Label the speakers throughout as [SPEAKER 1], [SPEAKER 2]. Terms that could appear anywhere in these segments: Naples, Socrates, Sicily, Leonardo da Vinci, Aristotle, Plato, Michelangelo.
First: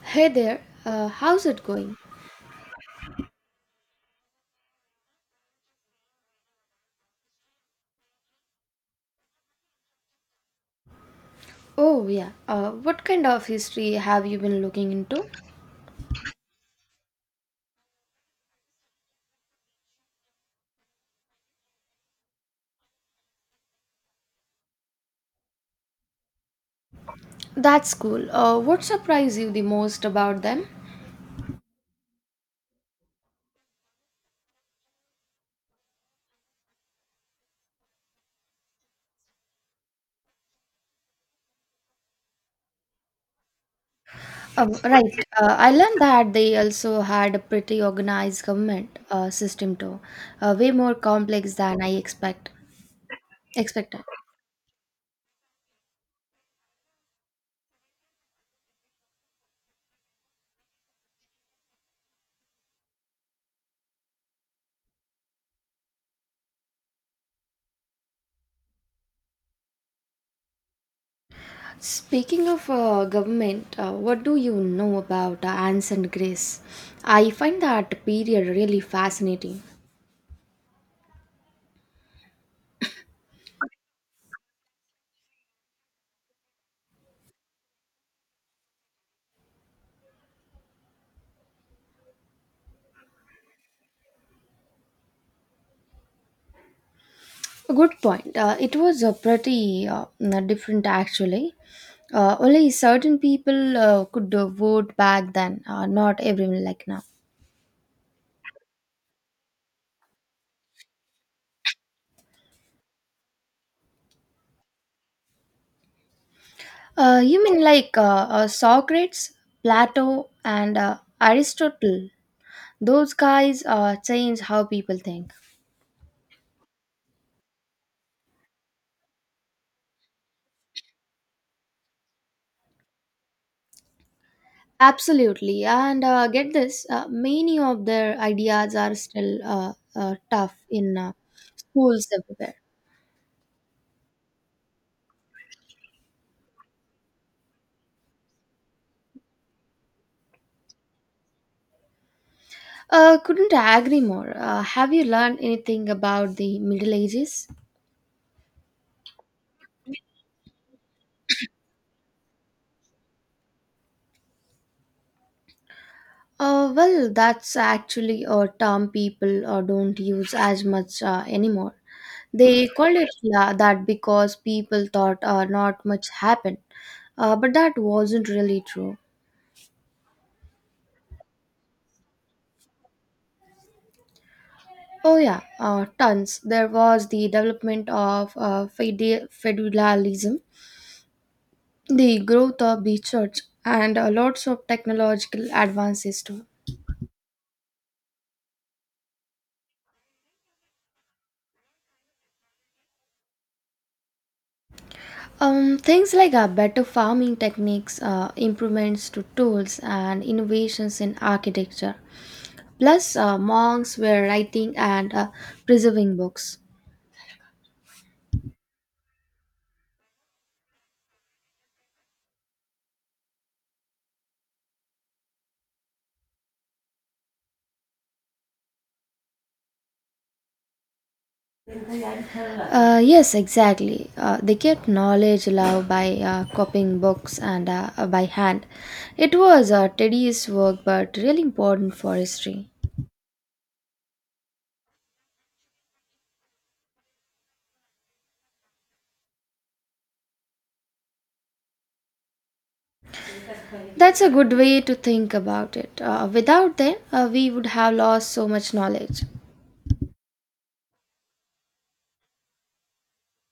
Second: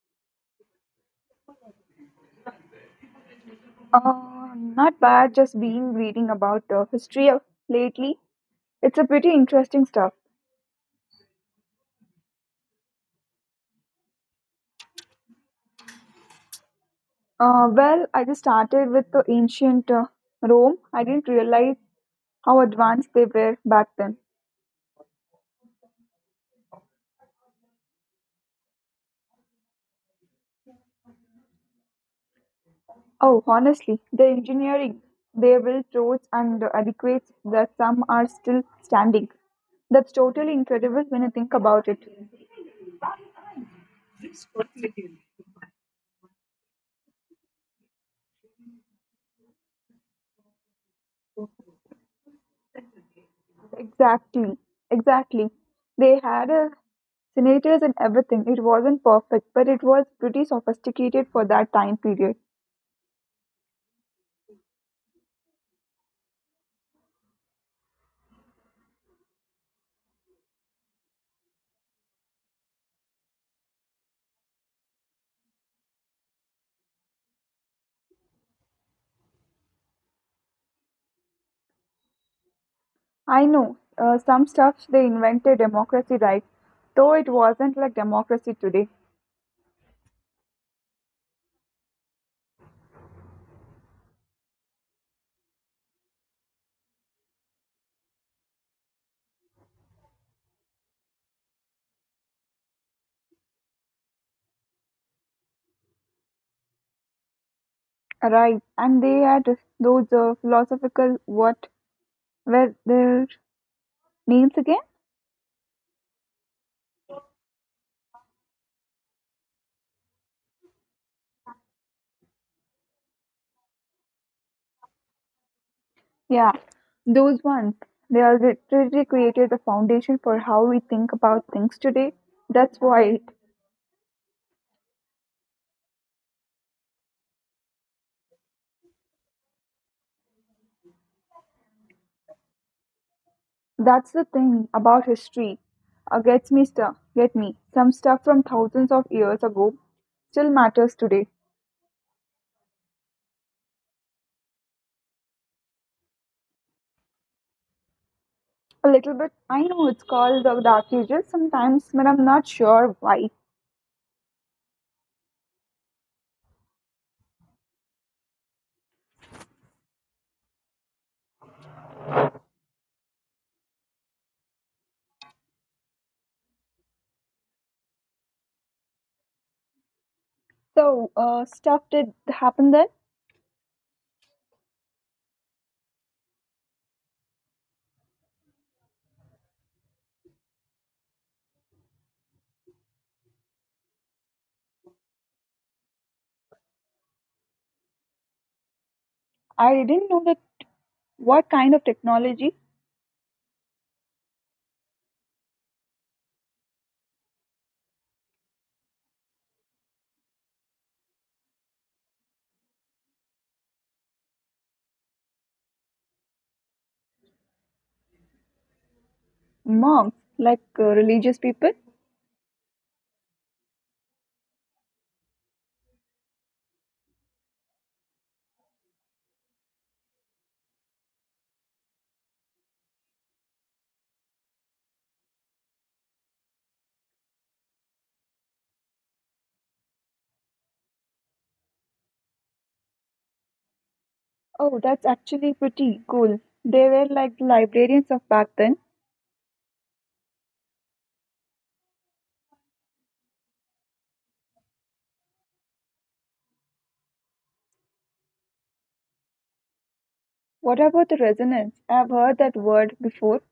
[SPEAKER 1] Hey there, how's it going?
[SPEAKER 2] Not bad. Just been reading about the history of lately. It's a pretty interesting stuff.
[SPEAKER 1] Oh, yeah, what kind of history have you been looking into?
[SPEAKER 2] I just started with the ancient Rome. I didn't realize how advanced they were back then.
[SPEAKER 1] That's cool. What surprised you the most about them?
[SPEAKER 2] Oh, honestly, the engineering, they built roads and adequates that some are still standing. That's totally incredible when you think about it.
[SPEAKER 1] Right, I learned that they also had a pretty organized government system too, way more complex than I expect expected.
[SPEAKER 2] Exactly, exactly. They had senators and everything. It wasn't perfect, but it was pretty sophisticated for that time period.
[SPEAKER 1] Speaking of government, what do you know about ancient Greece? I find that period really fascinating.
[SPEAKER 2] I know some stuff they invented democracy, right, though it wasn't like democracy today.
[SPEAKER 1] Good point. It was a pretty different actually. Only certain people could vote back then, not everyone like now.
[SPEAKER 2] Right, and they had those philosophical, what were their names again?
[SPEAKER 1] You mean like Socrates, Plato, and Aristotle? Those guys change how people think.
[SPEAKER 2] Yeah, those ones. They are literally created the foundation for how we think about things today. That's wild.
[SPEAKER 1] Absolutely. And get this, many of their ideas are still tough in schools everywhere.
[SPEAKER 2] That's the thing about history. Gets me stuff. Get me. Some stuff from thousands of years ago still matters today.
[SPEAKER 1] Couldn't agree more. Have you learned anything about the Middle Ages?
[SPEAKER 2] A little bit. I know it's called the Dark Ages sometimes, but I'm not sure why.
[SPEAKER 1] Well, that's actually a term people don't use as much anymore. They called it that because people thought not much happened, but that wasn't really true.
[SPEAKER 2] So, stuff did happen then.
[SPEAKER 1] Oh yeah, tons. There was the development of feudalism, the growth of the church, and lots of technological advances too.
[SPEAKER 2] I didn't know that. What kind of technology?
[SPEAKER 1] Things like better farming techniques, improvements to tools, and innovations in architecture. Plus, monks were writing and preserving books.
[SPEAKER 2] Monks, like religious people.
[SPEAKER 1] Yes, exactly. They kept knowledge alive by copying books and by hand. It was a tedious work, but really important for history.
[SPEAKER 2] Oh, that's actually pretty cool. They were like the librarians of back then.
[SPEAKER 1] That's a good way to think about it. Without them, we would have lost so much knowledge.
[SPEAKER 2] What about the resonance? I've heard that word before.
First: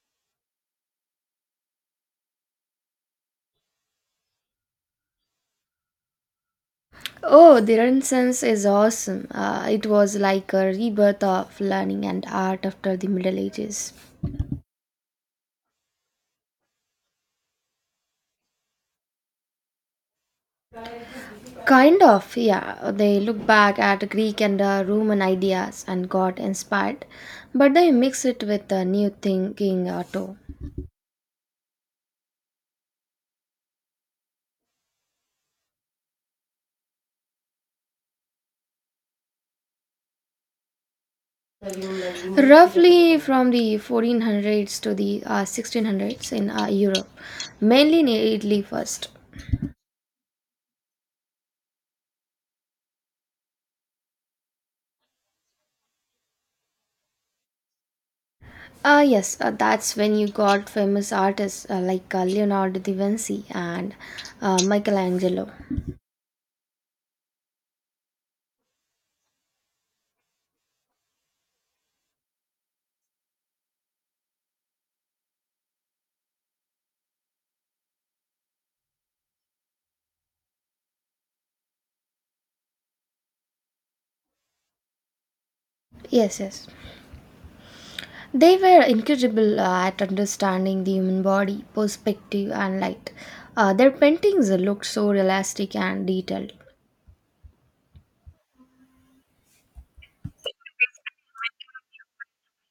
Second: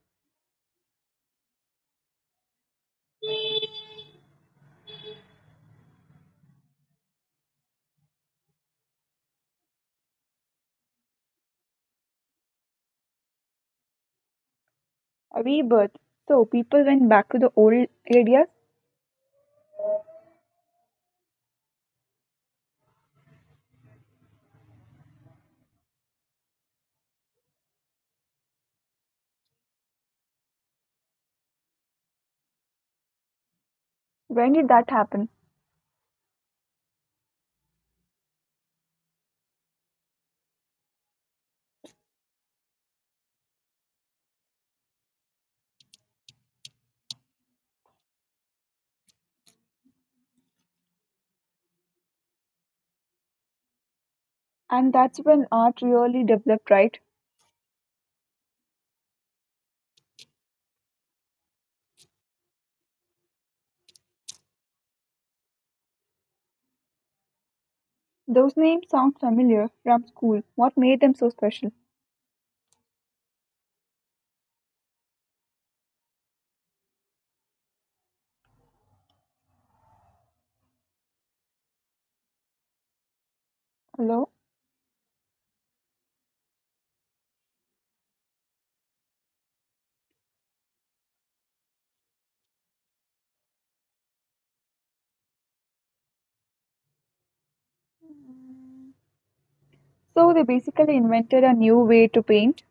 [SPEAKER 1] Oh, the Renaissance is awesome. It was like a rebirth of learning and art after the Middle Ages.
[SPEAKER 2] A rebirth. So people went back to the old areas.
[SPEAKER 1] Kind of, yeah. They looked back at Greek and Roman ideas and got inspired, but they mixed it with new thinking too.
[SPEAKER 2] When did that happen?
[SPEAKER 1] Roughly from the 1400s to the 1600s in Europe, mainly in Italy first.
[SPEAKER 2] And that's when art really developed, right?
[SPEAKER 1] Yes, that's when you got famous artists like Leonardo da Vinci and Michelangelo.
[SPEAKER 2] Those names sound familiar from school. What made them so special? Hello?
[SPEAKER 1] Yes, yes. They were incredible at understanding the human body, perspective, and light. Their paintings looked so realistic and detailed.
[SPEAKER 2] So they basically invented a new way to paint.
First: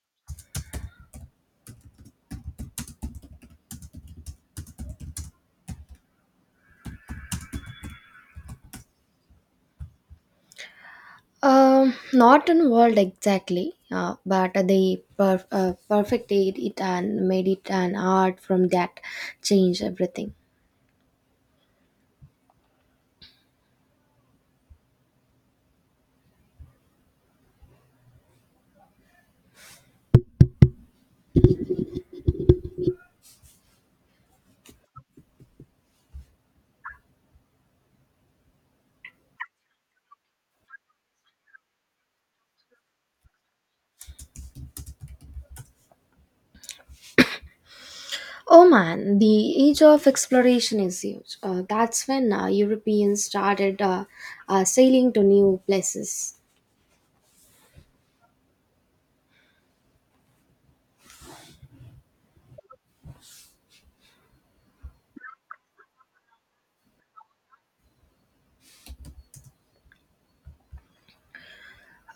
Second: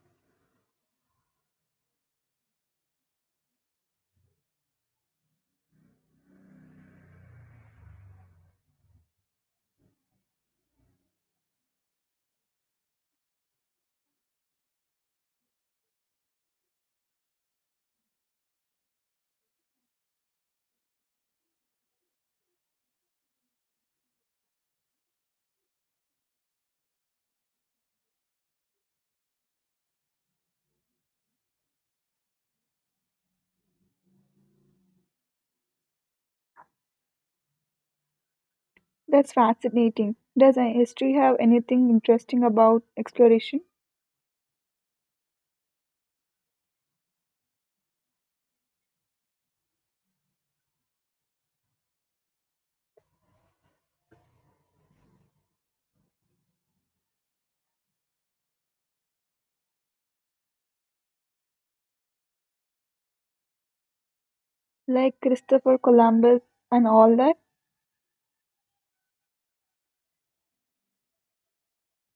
[SPEAKER 1] Not in world exactly, but they perfected it and made it an art from that changed everything.
[SPEAKER 2] That's fascinating. Does history have anything interesting about exploration?
[SPEAKER 1] Oh man, the age of exploration is huge. That's when Europeans started sailing to new places.
[SPEAKER 2] Like Christopher Columbus and all that?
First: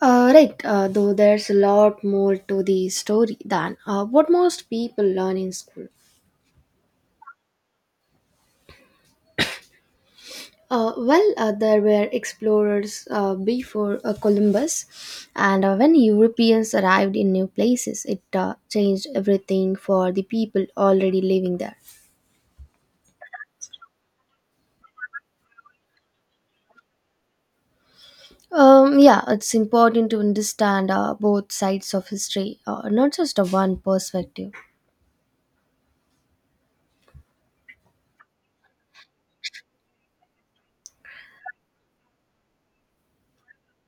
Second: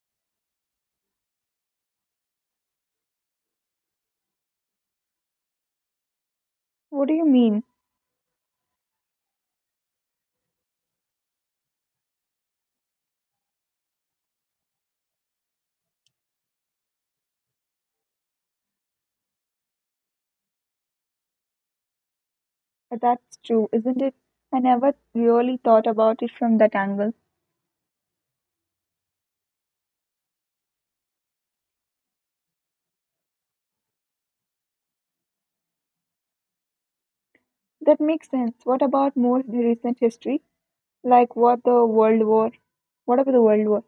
[SPEAKER 1] Right, though there's a lot more to the story than what most people learn in school.
[SPEAKER 2] What do you mean?
[SPEAKER 1] Well, there were explorers before Columbus, and when Europeans arrived in new places, it changed everything for the people already living there.
[SPEAKER 2] That's true, isn't it? I never really thought about it from that angle.
[SPEAKER 1] Yeah, it's important to understand both sides of history, not just a one perspective.
[SPEAKER 2] That makes sense. What about more recent history? Like what the World War? What about the World War?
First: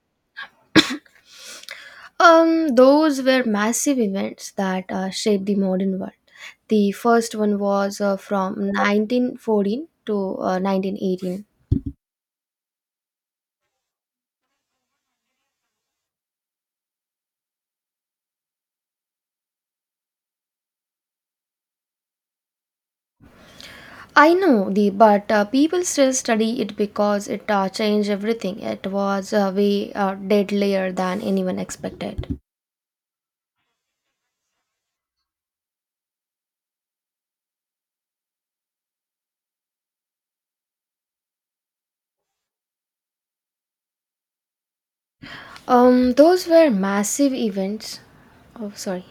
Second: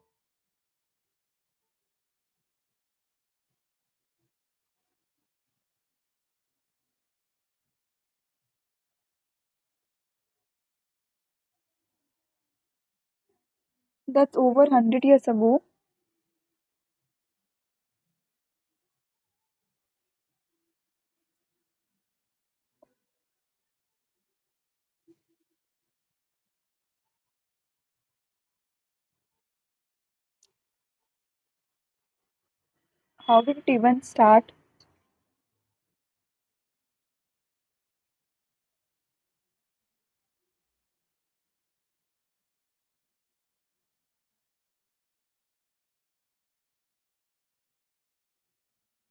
[SPEAKER 1] Those were massive events that shaped the modern world. The first one was from 1914 to 1918.
[SPEAKER 2] That's over 100 years ago.
[SPEAKER 1] I know the, but people still study it because it changed everything. It was way deadlier than anyone expected.
[SPEAKER 2] How did it even start?
[SPEAKER 1] Those were massive events. Oh, sorry.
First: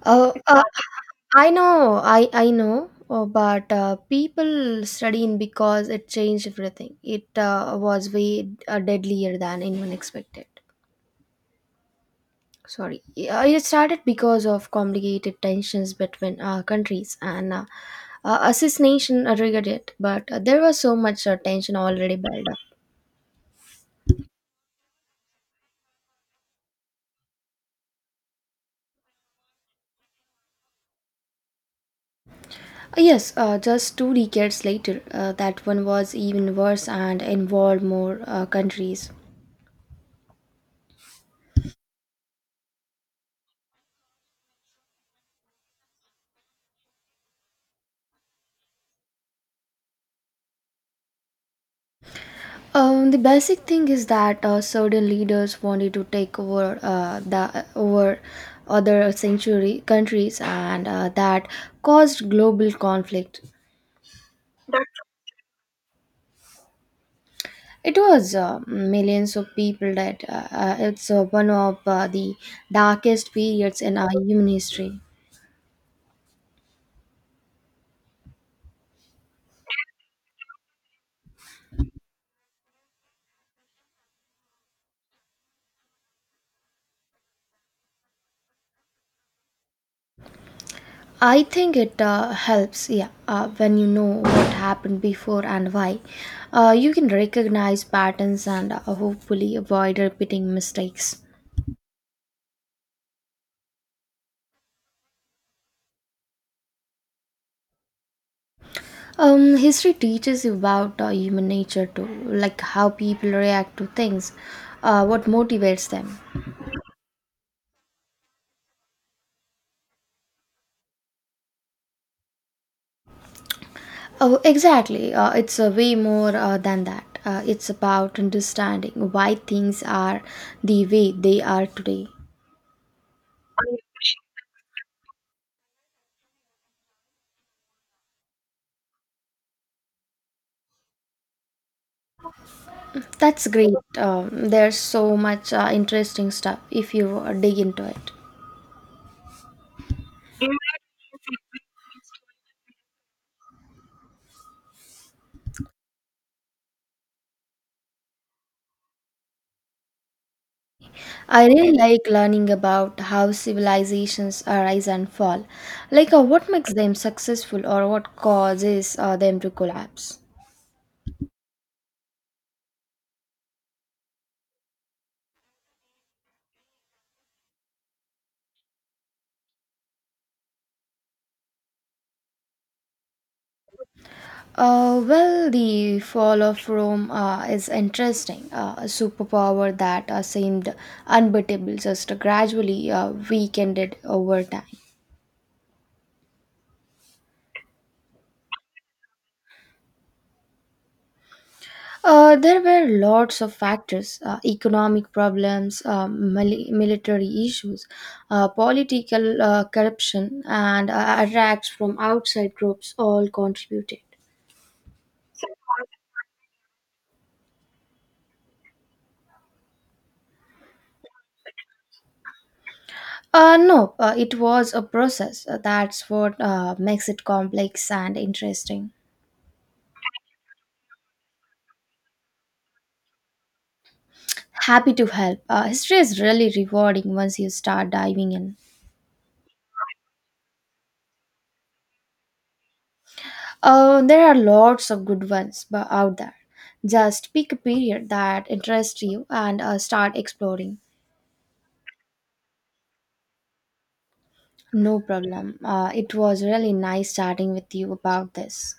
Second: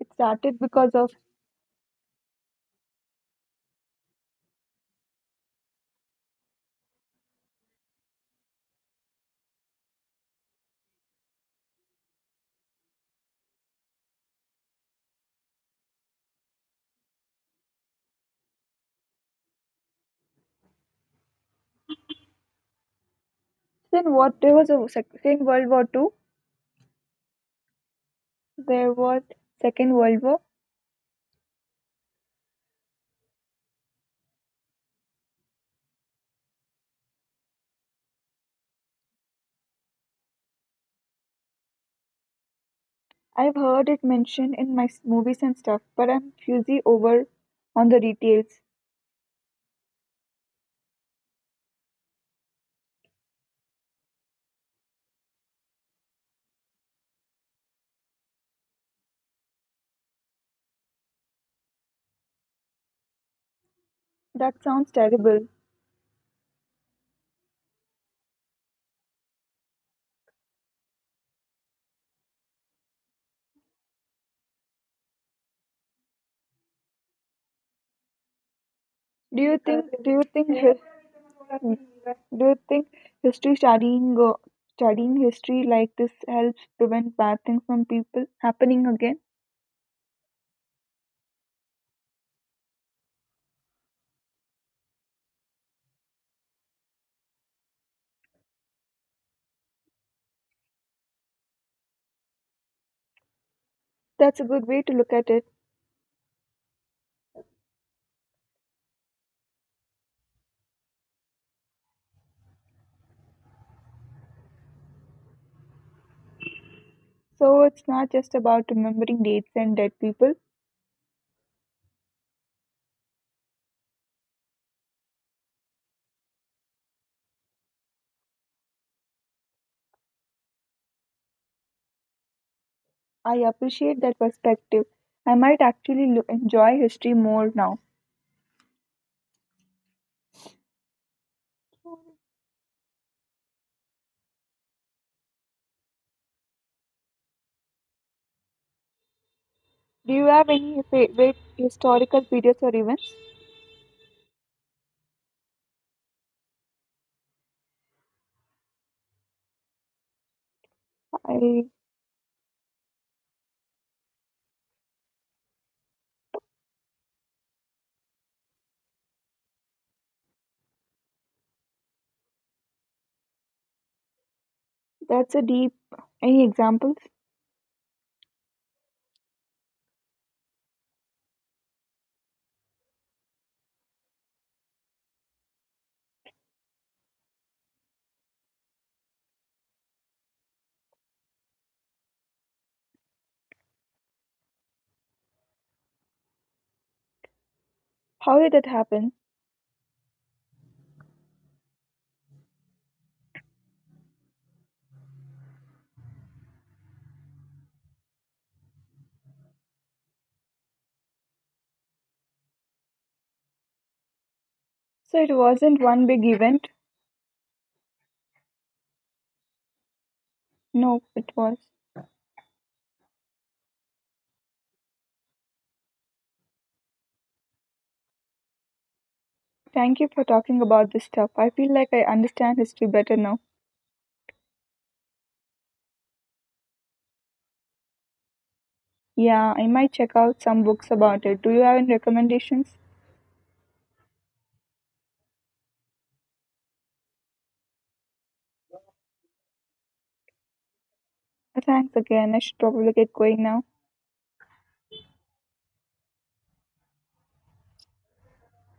[SPEAKER 2] It
[SPEAKER 1] Uh,
[SPEAKER 2] started
[SPEAKER 1] uh,
[SPEAKER 2] because of
[SPEAKER 1] I know, but people studying because it changed everything. It was way deadlier than anyone expected. Sorry, it started because of complicated tensions between countries and assassination triggered it. But there was so much tension already built up.
[SPEAKER 2] then what there was a second World War too. There was Second World War.
[SPEAKER 1] Yes, just two decades later, that one was even worse and involved more countries.
[SPEAKER 2] I've heard it mentioned in my movies and stuff, but I'm fuzzy over on the details.
[SPEAKER 1] The basic thing is that certain leaders wanted to take over the over other century countries, and that caused global conflict.
[SPEAKER 2] That sounds terrible.
[SPEAKER 1] It was millions of people that it's one of the darkest periods in our human history.
[SPEAKER 2] Do you think? Do you think? hi- Do you think history studying history like this helps prevent bad things from people happening again?
[SPEAKER 1] I think it helps, yeah, when you know what happened before and why. You can recognize patterns and hopefully avoid repeating mistakes.
[SPEAKER 2] That's a good way to look at it.
[SPEAKER 1] History teaches you about human nature too, like how people react to things, what motivates them.
[SPEAKER 2] So it's not just about remembering dates and dead people.
[SPEAKER 1] Oh, exactly. It's way more than that. It's about understanding why things are the way they are today.
[SPEAKER 2] I appreciate that perspective. I might actually enjoy history more now.
[SPEAKER 1] That's great. There's so much interesting stuff if you dig into it.
[SPEAKER 2] Do you have any favorite historical periods or events?
[SPEAKER 1] I
[SPEAKER 2] I
[SPEAKER 1] really like learning about how civilizations arise and fall, like what makes them successful or what causes them to collapse.
[SPEAKER 2] That's a deep. Any examples?
[SPEAKER 1] Well, the fall of Rome is interesting. A superpower that seemed unbeatable just gradually weakened it over time.
[SPEAKER 2] How did that happen?
[SPEAKER 1] There were lots of factors, economic problems, military issues, political corruption, and attacks from outside groups all contributed.
[SPEAKER 2] So it wasn't one big event. No, it was.
[SPEAKER 1] No, it was a process. That's what makes it complex and interesting.
[SPEAKER 2] Thank you for talking about this stuff. I feel like I understand history better now.
[SPEAKER 1] Happy to help. History is really rewarding once you start diving in.
[SPEAKER 2] Yeah, I might check out some books about it. Do you have any recommendations?
[SPEAKER 1] There are lots of good ones out there. Just pick a period that interests you and start exploring.
[SPEAKER 2] Thanks again. I should probably get going now.
[SPEAKER 1] No problem. It was really nice chatting with you about this.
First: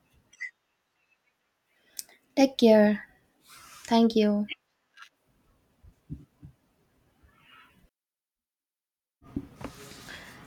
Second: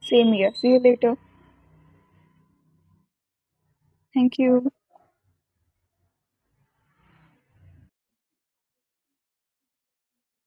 [SPEAKER 2] Same here. See you later.
[SPEAKER 1] Take care. Thank
[SPEAKER 2] Thank
[SPEAKER 1] you.
[SPEAKER 2] you.